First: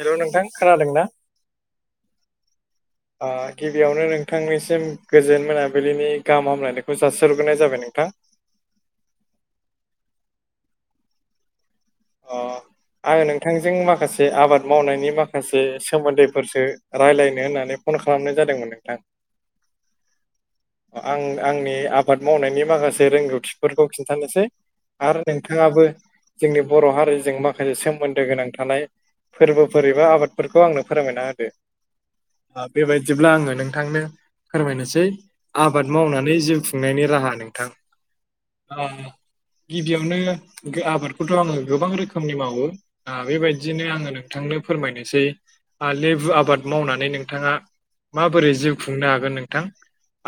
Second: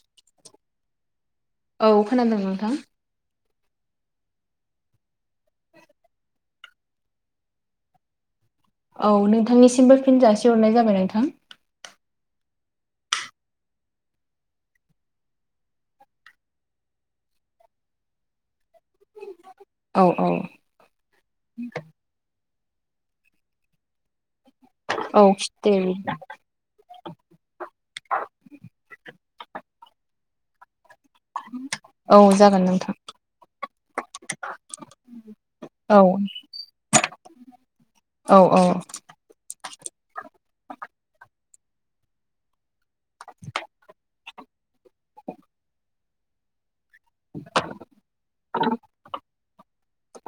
Hello नोंथां खोनादों ना औ खोनादों नोंथां ओ गिबियावनो नोंथांनिसिम गोजोन मोनाबिलिनि गाहाम हामलायनायखौ जासिहरग्रोनाय जाबाय नोंथां औ नोंथांनिसिमबो फिन जासिहरनाय जाबाय नोंथां अ आङो नोंथांजों माखासे आबाद मावनायनि माखासे सोमोन्दैफोरसो रायज्लायनो होननानै फन खालामनाय जादोंमोन नोंथां औ औ आं आंनि आबाद मावनायनि माखासे रोंगौथिफोरखौ खिन्थानोसै आरो औ दे नोंथाङाबो बिदिब्ला जोंनि बर' हारिजों माखासे सोमोन्दो गोनां थानाय फोरबोफोर एबा आबादफोरखौ आंनो फोरमायना औ जागोन हो नोंथां बेबायदिब्ला आङो नोंथांनो फोरमायनोसै आबाद औ मावनानै जिउ खुंनायनि राहा नोंथां औ औ ओ गिबियावनो आबादखौथ' आङो गोबां रोखोमनि मावो बेबायदिनो आङो नों नोंथांनो फोरमायनोसै आ लेबु आबाद मावनानै नोंथाङा माबोरै जिउ खुंनो हागोन नोंथां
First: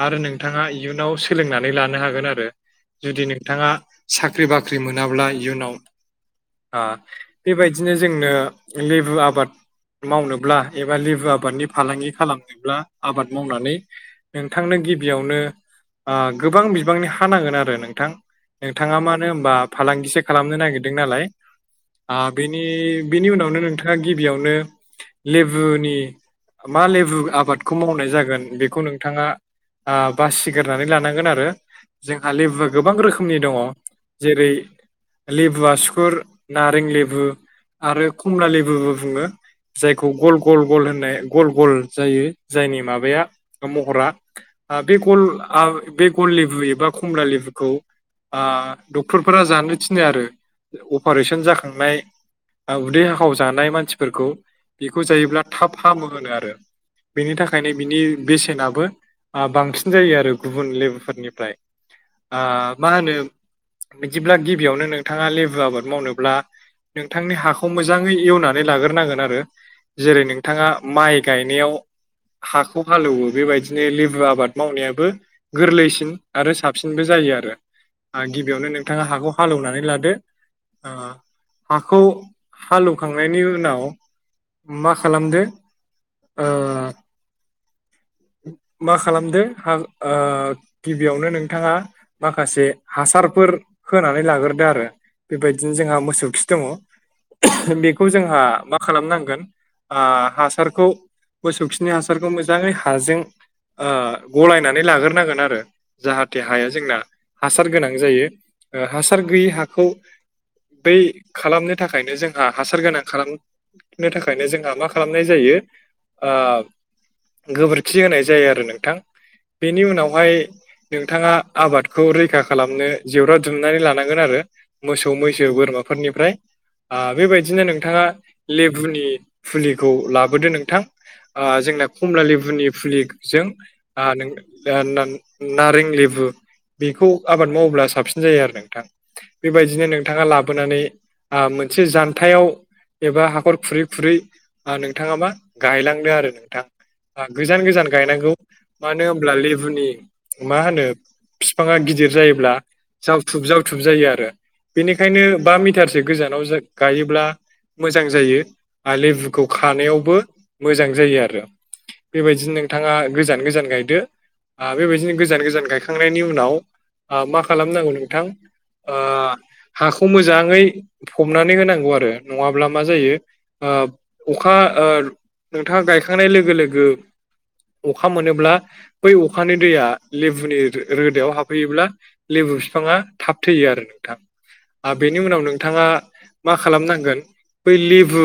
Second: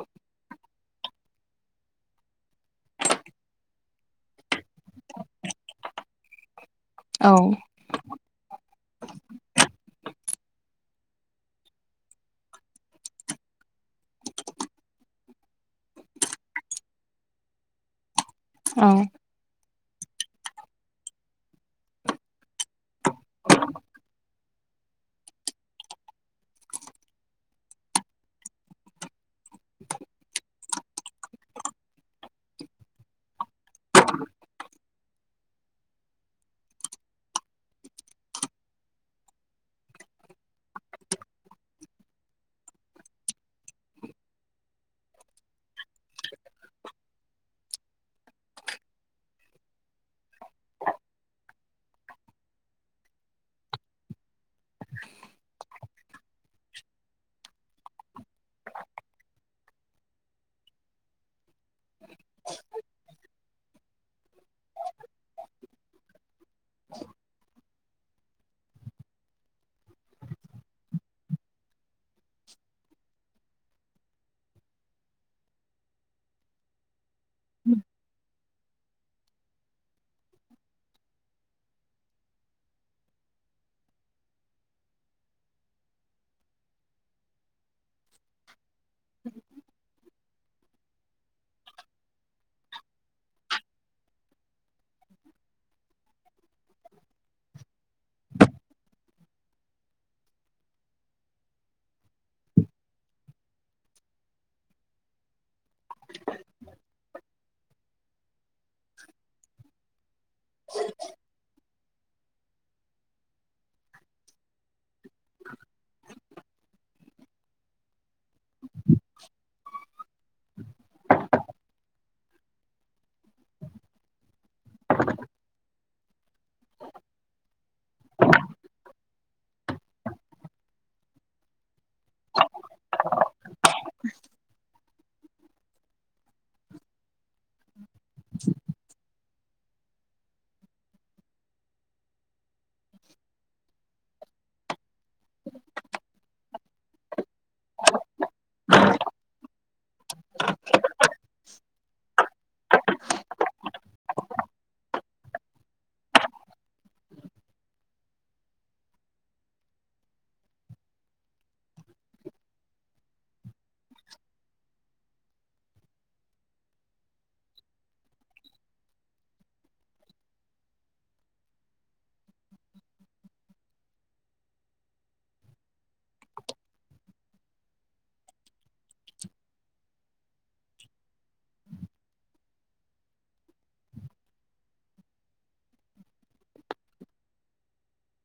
आरो नोंथाङा इयुनाव सोलोंनानै लानो हागोन आरो जुदि नोंथाङा साख्रि बाख्रि मोनाब्ला इयुनाव औ बेबायदिनो जोंनो लेबु आबाद मावनोब्ला एबा लेबु आबादनि फालांगि खालामनोब्ला आबाद मावनानै नोंथांनो गिबियावनो गोबां बिबांनि हा नांगोन आरो नोंथां औ नोंथाङा मानो होनबा फालांगिसो खालामनो नागिरदों नालाय बेनि बेनि उनावनो नोंथाङा गिबियावनो लेबुनि मा लेबु आबादखौ मावनाय जागोन बेखौ नोंथाङा बासिगोरनानै लानांगोन आरो जोंहा लेबुआ गोबां रोखोमनि दङ जेरै लेबु आसुखुर नारें लेबु आरो खमला लेबुबो बुङो जायखौ गल गल गल होननाय गल गल जायो जायनि माबाया महरा बे गल बे गल लेबु एबा खमला लेबुखौ डक्टरफोरा जानो थिनो आरो अपारेशन जाखांनाय उदै हाखावजानाय मानसिफोरखौ बेखौ जायोब्ला थाब हामो होनो आरो बेनि थाखायनो बिनि बेसेनाबो बांसिन जायो आरो गुबुन लेबुफोरनिफ्राय मा होनो बिदिब्ला गिबियावनो नोंथाङा लेबु बु आबाद मावनोब्ला नोंथांनि हाखौ मोजाङै एवनानै लाग्रोनांगोन आरो जेरै नोंथाङा माइ गायनायाव हाखौ हालेवो बेबायदिनो लेबु आबाद मावनायाबो गोरलैसिन आरो साबसिनबो जायो आरो गिबियावनो नोंथाङा हाखौ हालेवनानै लादो हाखौ हालौवखांनायनि उनाव मा खालामदो मा खालामदो आं गिबियावनो नोंथाङा माखासे हासारफोर होनानै लाग्रोदो आरो बेबायदिनो जोंहा मोसौ खि दङ बेखौ जोंहा मा खालामनांगोन हासारखौ मोसौ खिनि हासारखौ मोजाङै हाजों ओ गलायनानै लाग्रोनांगोन आरो जाहाथे हाया जोंना हासार गोनां जायो ओ हासार गैयि हाखौ बै खालामनो थाखायनो जोंहा हासार गोनां खालाम नो थाखायनो जोंहा मा खालामनाय जायो गोबोरखि होनाय जायो आरो नोंथां बेनि उनावहाय नोंथाङा आबादखौ रैखा खालामनो जेवरा दुमनानै लानांगोन आरो मोसौ मैसो बोरमाफोरनिफ्राय बेबायदिनो नोंथाङा लेबुनि फुलिखौ लाबोदो नोंथां जोंना खमला लेबुनि फुलिजों नारें लेबु बेखौ आबाद मावोब्ला साब साबसिन जायो आरो नोंथां बेबायदिनो नोंथाङा लाबोनानै मोनसे जानथायाव एबा हाखर खुरै खुरै नोंथाङा मा गायलांदो आरो नोंथां गोजान गोजान गायनांगौ मानो होनोमब्ला लेबुनि मा होनो बिफाङा गिदिर जायोब्ला जावथुब जावथुब जायो आरो बेनिखायनो बा मिटारसो गोजानाव गायोब्ला। मोजां जायो आरो लेबुखौ खानायावबो मोजां जायो आरो। बेबायदिनो नोंथाङा गोजान गोजान गायदो बेबायदिनो गोजान गोजान गायखांनायनि उनाव मा खालामनांगौ नोंथां हाखौ मोजाङै फबनानै होनांगौ आरो नङाब्ला मा जायो अखा नोंथाङा गायखांनाय लोगो लोगो अखा मोनोब्ला बै अखानि दैया लेबुनि रोदायाव हाबफैयोब्ला लेबु बिफाङा थाब थैयो आरो नोंथां बेनि उनाव नोंथाङा मा खालामनांगोन बै लेबु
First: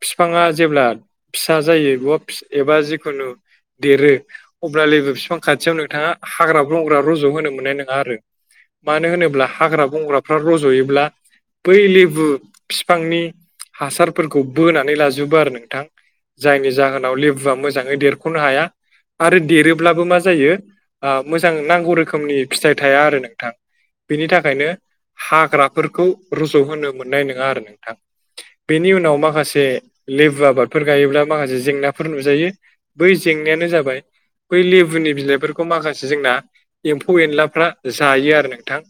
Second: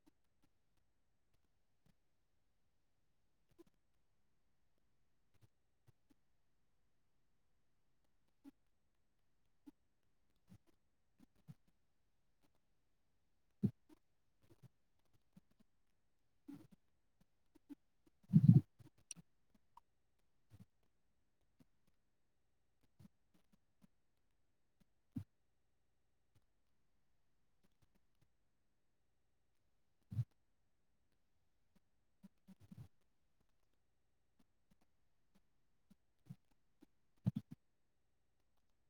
बिफाङा जेब्ला फिसा जायो बा एबा जिखुनु देरो अब्ला लोगोेबो बिफां खाथियाव नोंथाङा हाग्रा ब्रंग्रा रज' होनो मोननाय नङा आरो मानो होनोब्ला हाग्रा बंग्राफ्रा रज'योब्ला बै लेबु बिफांनि हासारफोरखौ बोनानै लाजोबो आरो नोंथां जायनि जाहोनाव लेबुआ मोजाङै देरख'नो हाया। आरो देरोब्लाबो मा जायो मोजां नांगौ रोखोमनि फिथाइ थाया आरो नोंथां। बिनि थाखायनो हाग्राफोरखौ रज' होनो मोननाय नङा आरो नोंथां बेनि उनाव माखासे लेबु आबादफोर गायोब्ला माखासे जेंनाफोर नुजायो। बै जेंनायानो जाबाय बै लेबुनि बिलाइफोरखौ माखासे जोंना एम्फौ एनलाफ्रा जायो आरो नोंथां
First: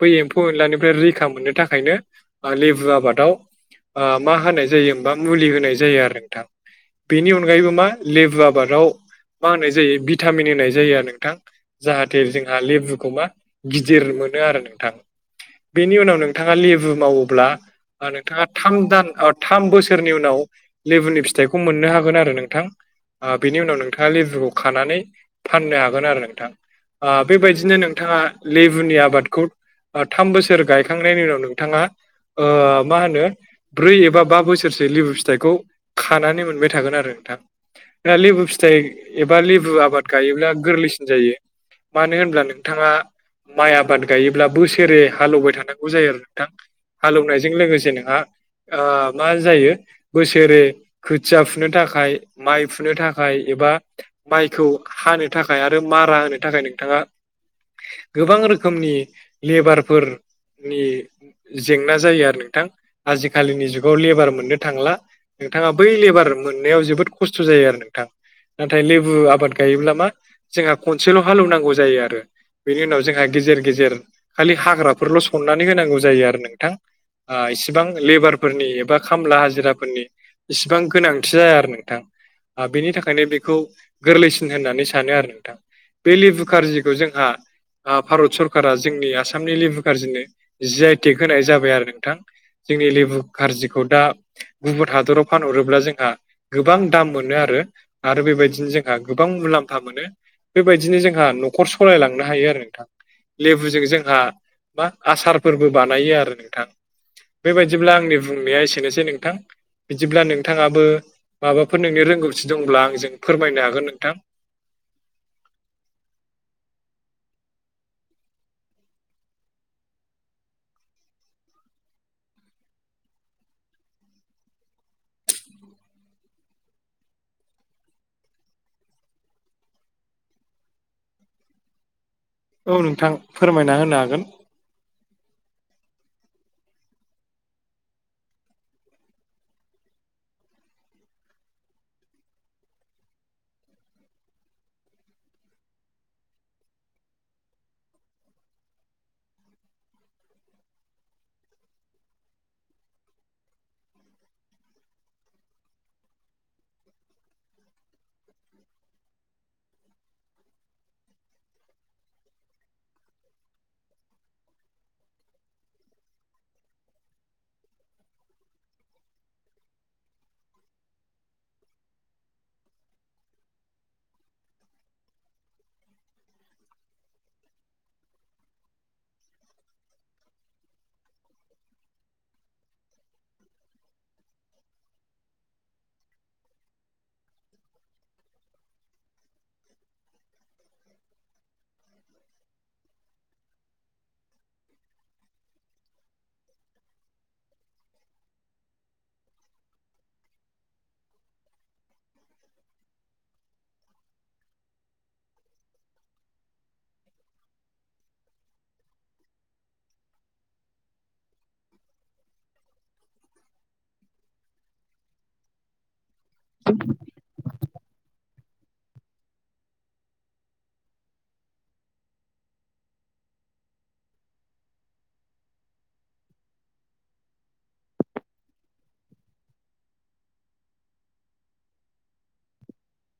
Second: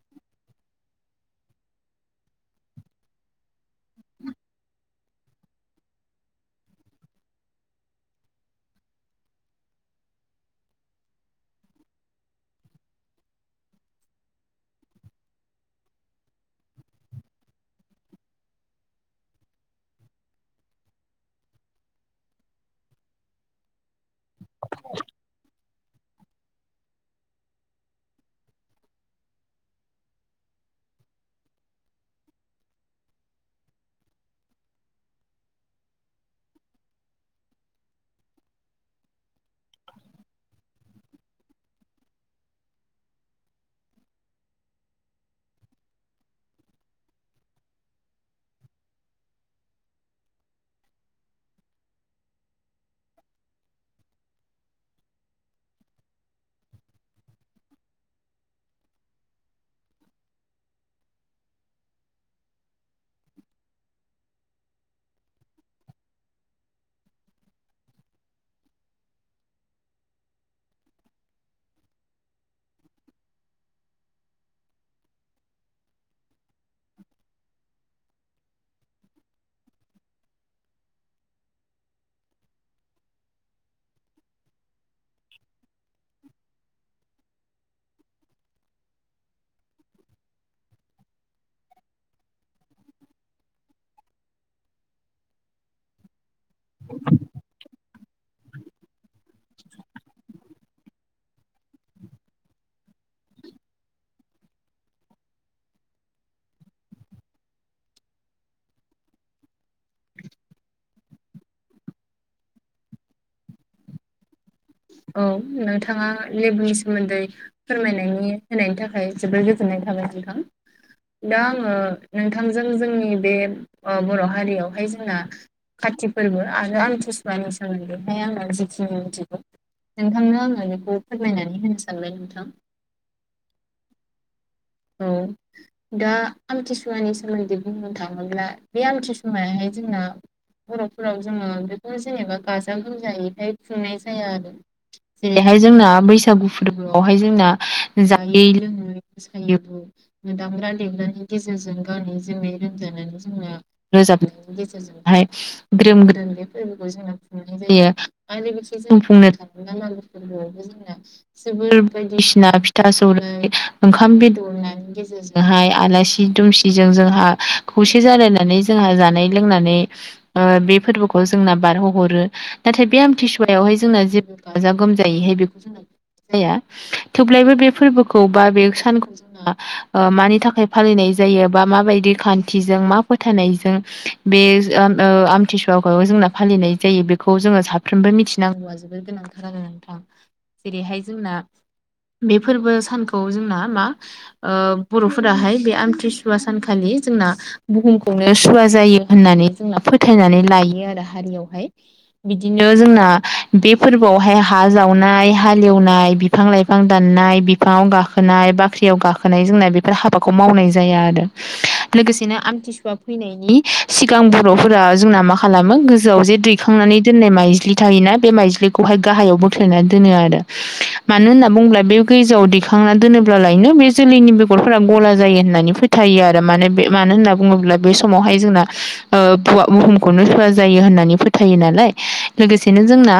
बै एम्फौ एनलानिफ्राय रैखा मोननो थाखायनो लेबु आबादाव मा होनाय जायो होमबा मुलि होनाय जायो आरो नोंथां बेनि अनगायैबो मा लेबु आबादाव मा होनाय जायो भिटामिन होनाय जायो आरो नोंथां जाहाथे जोंहा लेबुखौ मा गिदिर मोनो आरो नोंथां बेनि उनाव नोंथाङा लेबु मावोब्ला नोंथाङा थाम दान थाम बोसोरनि उनाव लेबुनि फिथाइखौ मोननो हागोन आरो नोंथां बेनि उनाव नों नोंथाङा लेबुखौ खानानै फाननो हागोन आरो नोंथां बेबायदिनो नोंथाङा लेबुनि आबादखौ थाम बोसोर गायखांनायनि उनाव नोंथाङा मा होनो ब्रै एबा बा बोसोरसो लेबु फिथाइखौ खानानै मोनबाय थागोन आरो नोंथां। दा लेबु फिथाइ एबा लेबु आबाद गायोब्ला गोरलैसिन जायो। मानो होनब्ला नोंथाङा माइ आबाद गायोब्ला बोसोरे हालेवबाय था गौ जायो आरो नोंथां हालेवनायजों लोगोसे नोंहा मा जायो बोसोरे खोथिया फुनो थाखाय माइ फुनो थाखाय एबा माइखौ हानो थाखाय आरो मारा होनो थाखाय नोंथाङा गोबां रोखोमनि लेबारफोरनि जेंना जायो आरो नोंथां आजिखालिनि जुगाव लेबार मोननो थांला नोंथाङा बै लेबार मोननायाव जोबोद खस्थ' जायो आरो नोंथां नाथाय लेबु आबाद गायोब्ला मा जोंहा खनसेल' हालौवनांगौ जायो आरो बेनि उनाव जोंहा गेजेर गेजेर खालि हाग्राफोरल' सननानै होनांगौ जायो आरो नोंथां एसिबां लेबारफोरनि एबा खामला हाजिराफोरनि इसिबां गोनांथि जाया आरो नोंथां। बेनि थाखायनो बेखौ गोरलैसिन होननानै सानो आरो नोंथां। बे लेबु कारजिखौ जोंहा भारत सरकारा जोंनि आसामनि लेबु कारजि जि आइ टेक होनाय जाबाय आरो नोंथां जोंनि लेबु कारजिखौ दा गुबुन हादराव फानहरोब्ला जोंहा। गोबां दाम मोनो आरो आरो बेबायदिनो जोंहा गोबां मुलाम्फा मोनो। बेबायदिनो जोंहा न'खर सालायलांनो हायो आरो नोंथां लेबुजों जोंहा मा आसारफोरबो बानायो आरो नोंथां बेबायदिब्ला आंनि बुंनाया एसेनोसै नोंथां बिदिब्ला नोंथाङाबो माबाफोर नोंनि रोंगौथि दंब्ला आंजों फोरमायनो हागोन नोंथां औ नोंथाङा लेबुनि सोमोन्दै फोरमायनायनि होनायनि थाखाय जोबोर गोजोननाय थाबाय नोंथां दा आङो नोंथांजों जोंनि बे बर' हारियावहाय जोंना काति फोरबो आरो आमथिसुुवानि सोमोन्दैहाय आङो जिखिनि मोनथिगौ नोंथांनो आङो बेखौ फोरमायनानै होनो सानबाय नोंथां औ नोंथां फोरमायना होनो हागोन औ दा आमथिसुवानि सोमोन्दै बुं थाङोब्ला बे आमथि समायाहाय जोंना बर'फोराव जोङो बेखौनो जेनेबा गाजा गोमजायैहाय खुंनाय जाया आरो जेरैहाय जोंना बैसागु फोरबोआवहाय जोंना जायै लोङै दामग्रा देग्रानि गेजेरजों गावनि जेंनाय रोमजानाय रोजाबनायनि गेजेरजोंहाय ग्रोम ग्रोम बे फोरबोखौ जोङो नाय जायो आरोसोर जों बुंनो थाङोब्ला मानसिफोरखौ जोबोर बायदिसिना फिथा सौराइ ओंखाम बेदरनि गेजेरजों जोंहाय आलासि दुमसिजों जोंहा खौसे जालायनानै जोंहा जानाय लोंनानै बे फोरबोखौ जोंना बारहोहरो नाथाय बे आमथिसुवायावहाय जोंना जेबो गाजा गोमजायैहाय बेखौ जोंना जाया थेवब्लायबो बे फोरबोखौ बा बे सानखौ जों मानि थाखाय फालिनाय जायो बा माबायदि खान्थिजों मा फोथायनायजों बे आमथिसुवाखौयाव जोंना फालिनाय जायो बेखौ जोङो साफ्रोमबो मिथिनां जोबोद गोनांथार आरो नोंथां जेरैहाय जोंना बे फोरबो सानखौ जोंना बर'फोराहाय बे आमथिसुवा सानखालि जोंना बुहुमखौनो सुवा जायो होननानै जोंना फोथायनानै लायो आरो हारियावहाय बिदिनो जोंना बे फोरबोआवहाय हा जावनाय हालेवनाय बिफां लाइफां दाननाय बिफाङाव गाखोनाय बाख्रियाव गाखोनाय जोंना बेफोर हाबाखौ मावनाय जाया आरो लोगोसेनो आमथिसुवा फैनायनि सिगां बर'फोरा जोंना मा खालामो गोजौआव जे दैखांनानै दोननाय माइज्लि थायोना बे माइज्लि हाय गाहायाव बोख्लायनानै दोनो आरो मानो होनना बुङोब्ला बे गोजौआव दैखांनानै दोनोबा जालायनो बे जोलैनि बेगरफोरा गला जायो होननानै फोथायो आरो माने बे मानो होनना बुङोब्ला बे समावहाय जोंना बुहुमखौनो सुवा जायो होननानै फोथायो नालाय लोगोसेनो जोंना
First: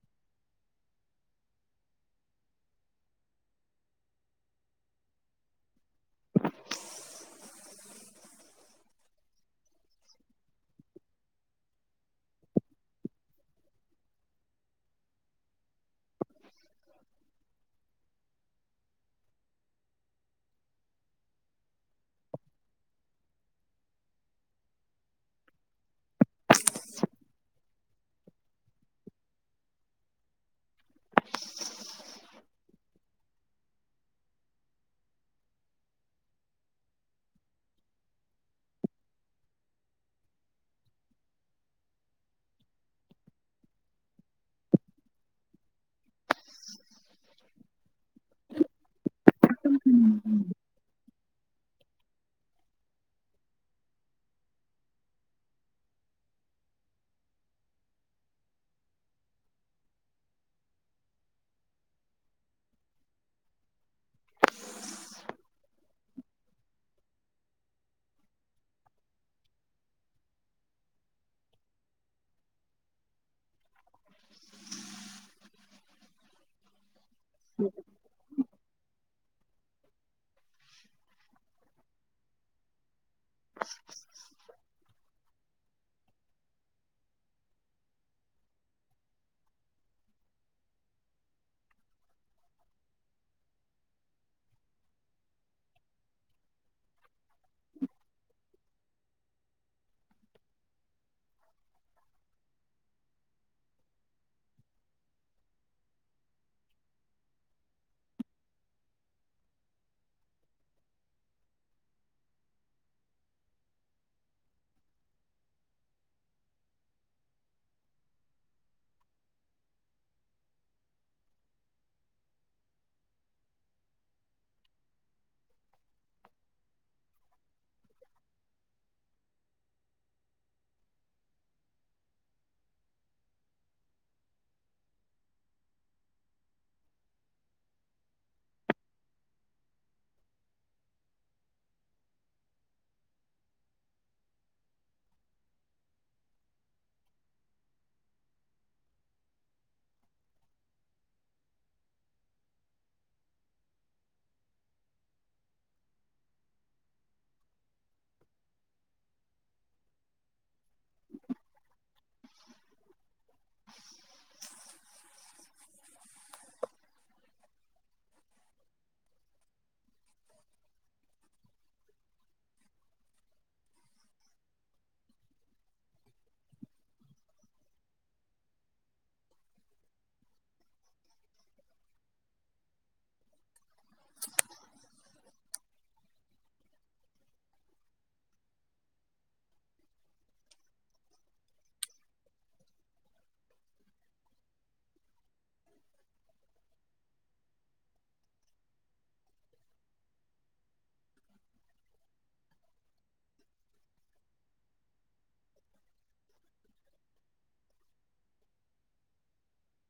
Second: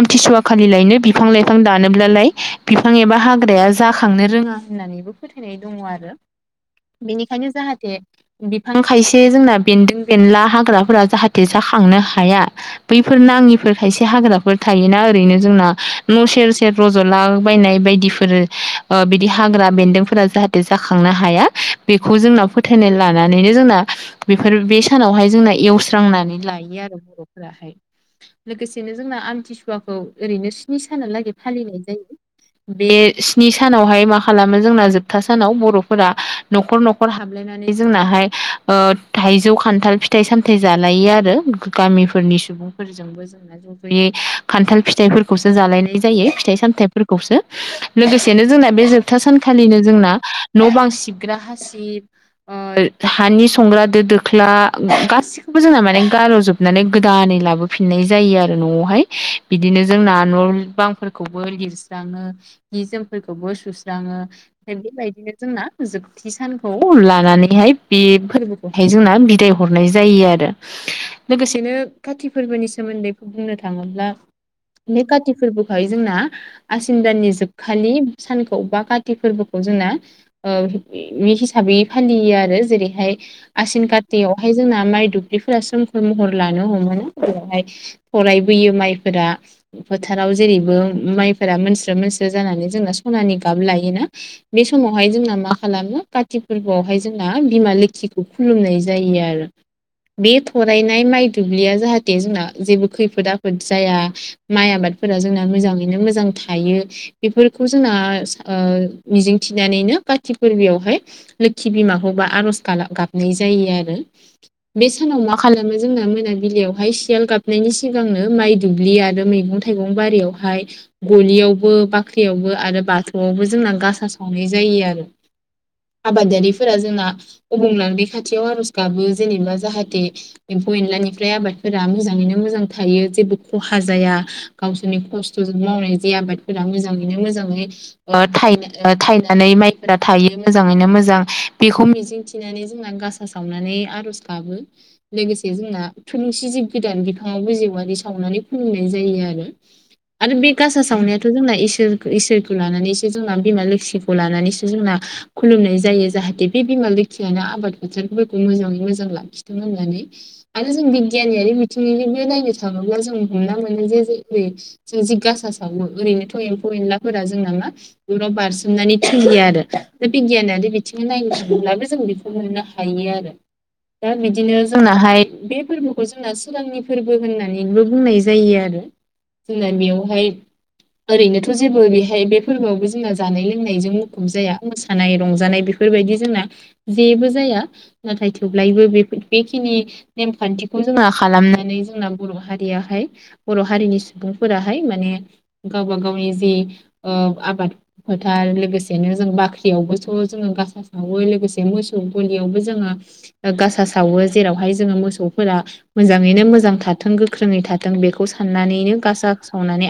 आमथिसुवा खालि लायनो बिफां लाइफां दानोब्लालाय बिफां एबा हाग्राया जाखांनो रोङा होननानैबो फोथायनाय दङ आरो बेनिखायनो जाहाथे बिफां खायसे जोंना बेन्दों बेनला हाग्राफोरा जाहाथे जाखांनो हाया बैफोर नाङिफोर खायसे हाग्राफोर थायोना ओरैनो जोंना न' सेर सेर रज'ला बायनाय बायदिफोर बिदि हाग्रा बेन्दोंफोरा जाहाथे जाखांनो हाया बेखौ जोंना फोथायनाय लानानैनो जोंना बेफोर बे सानावहाय जोंना एवस्रांनानै लायो आरो बर'फोरा लोगोसेनो जोंना आमथिसुवाखौ ओरैनो स्नि सानालागै फालिनाय जायो बे स्नि सानावहाय मा खालामो जोंना जोबथा सानाव बर'फोरा न'खर न'खर हाबाय नानै जोंनाहाय थाइजौ खान्थाल फिथाइ सामथाय जालायो आरो गामिफोरनि सुबुं बो जा खान्थाल फिथफोरखौसो जालायनाय जायो फिथ सामथफोरखौसो लोगोसेनो जोंना बे जोबथा सानखालिनो जोंना न' बां सिबग्रा हासिब हानि संग्रा दो दोख्ला गासिबो बेखौबो जोंना माने गार'जोबनानै गोदानै लाबोफिननाय जायो आरो न'आवहाय बिदिनो जोंना न' बांफोरखौबो लिरस्राङो जि जोमफोरखौबो सुस लाङो बेबायदिनो जोंना जोब थि सानखौ लानानैहाय बे फोरबोखौहाय जोंना बिदाय हरनाय जायो आरो लोगोसेनो काति फोरबोनि सोमोन्दै बुंनो थाङोब्ला बे कति फोरबोहाय जोंना आसिन दाननि जोबखालि सानखा बा काति फोरबोखौ जोंना बे हिसाबै फालियो आरो जेरैहाय आसिन कातआवहाय जोंना माइ दुब्लिफोरा सोमखोर महर लानो हमो बेावहाय फरायबोयो माइफोरा फोथाराव जेरैबो माइफोरा मोनस्रो मोनस्रो जानानै जोंना सनानि गाब लायोना बे समावहाय जोंना मा खालामो काति फोरबोआवहाय जोंना बिमा लोखिखौ खुलुमनाय जायो आरो बे थरायनाय माइ दुब्लिया जाहाथे जोंना जेबो खैफोद आफोद जाया माइ आबादफोरा जोंना मोजाङैनो मोजां थायो बेफोरखौ जोंना मिजिंथिनानैनो काति फोरबोयावहाय लोखि बिमाखौबा आर'ज गाब गाबनाय जायो आरो बे सानाव मा खालामो जोंना मोनाबिलियावहाय सियाल गाबनायनि सिगांनो माइ दुब्लि आरो मैगं थाइं बारियावहाय गलियावबो बाख्रियावबो आरो ब थ'आवबो जोंना गासा सावनाय जायो आरो आबादारिफोरा जोंना अबंलारै खाथियाव आर'ज गाबो जेनेबा जाहाथे एम्फौ एनलानिफ्राय आबादफोरा मोजाङैनो मोजां थायो जेबो खहा जाया गावसोरनि खस्थ'जों मावनाय ज आबादफोरा मोजाङैनो मोजाङै थायनानै माइफोरा थायो मोजाङैनो मोजां बेखौ मिजिंथि बिनानै जोंना गासा सावनानै आर'ज गाबो लोगोसे जोंना थुनुंसि जिब गोदान बिफाङावबो जिवारि सावनानै फोंनाय जायो आरो आरो बे गासा सावनायाथ' जोंना इसोर इसोरखौ लानानै जों बिमा लोखिखौ लानानैसो जोंना खुलुमनाय जायो जाहाथे बे बिमा बिफा मसियानो आबाद फोथारफोरखौ मोजाङै मोजां लाखिथों होननानै आरो जों बिगियनियारि बिथिं बे नायनो थाङोब्ला जों हमना मोनो जे जेरै जों जिगासा सावो ओरैनोथ' एम्फौ एनलाफोरा जोंनामा दुराव बारसोमनानै थैयो आरो दा बिगियानारि बिथिङ नायनो थब्लाबो जों बेखौ मोननो थायो आरो दा बिदिनो जोंनाहाय बे फोरबोखौ जोंना सोरगांनि फोरबो होननानैबो बुंनाय जायो आरो जोंना बेयावहाय ओरैनोथ' जेबो बेहाय बे फोरबोआवबो जोंना जानाय लोंनायजों मुखुब जाया मोसानाय रंजानाय बेफोरबायदि जोंना जेबो जाया नाथाय थेब्लायबो बेफोर बेखिनि नेमखान्थिखौ जोङो खालामनानै जोंना बर' हारियाहाय बर' हारिनि सुबुंफोराहाय माने गावबा गावनि जि आबाद फोथार लोगोसेनो जों बाख्रियावबोथ' जोङो गास सावो लोगोसे मोसौ गलियावबो जोङो गासा सावो जेरावहाय जोङो मोसौफोरा मोजाङैनो मोजां थाथों गोख्रोङै थाथों बेखौ साननानैनो गासा सावनानै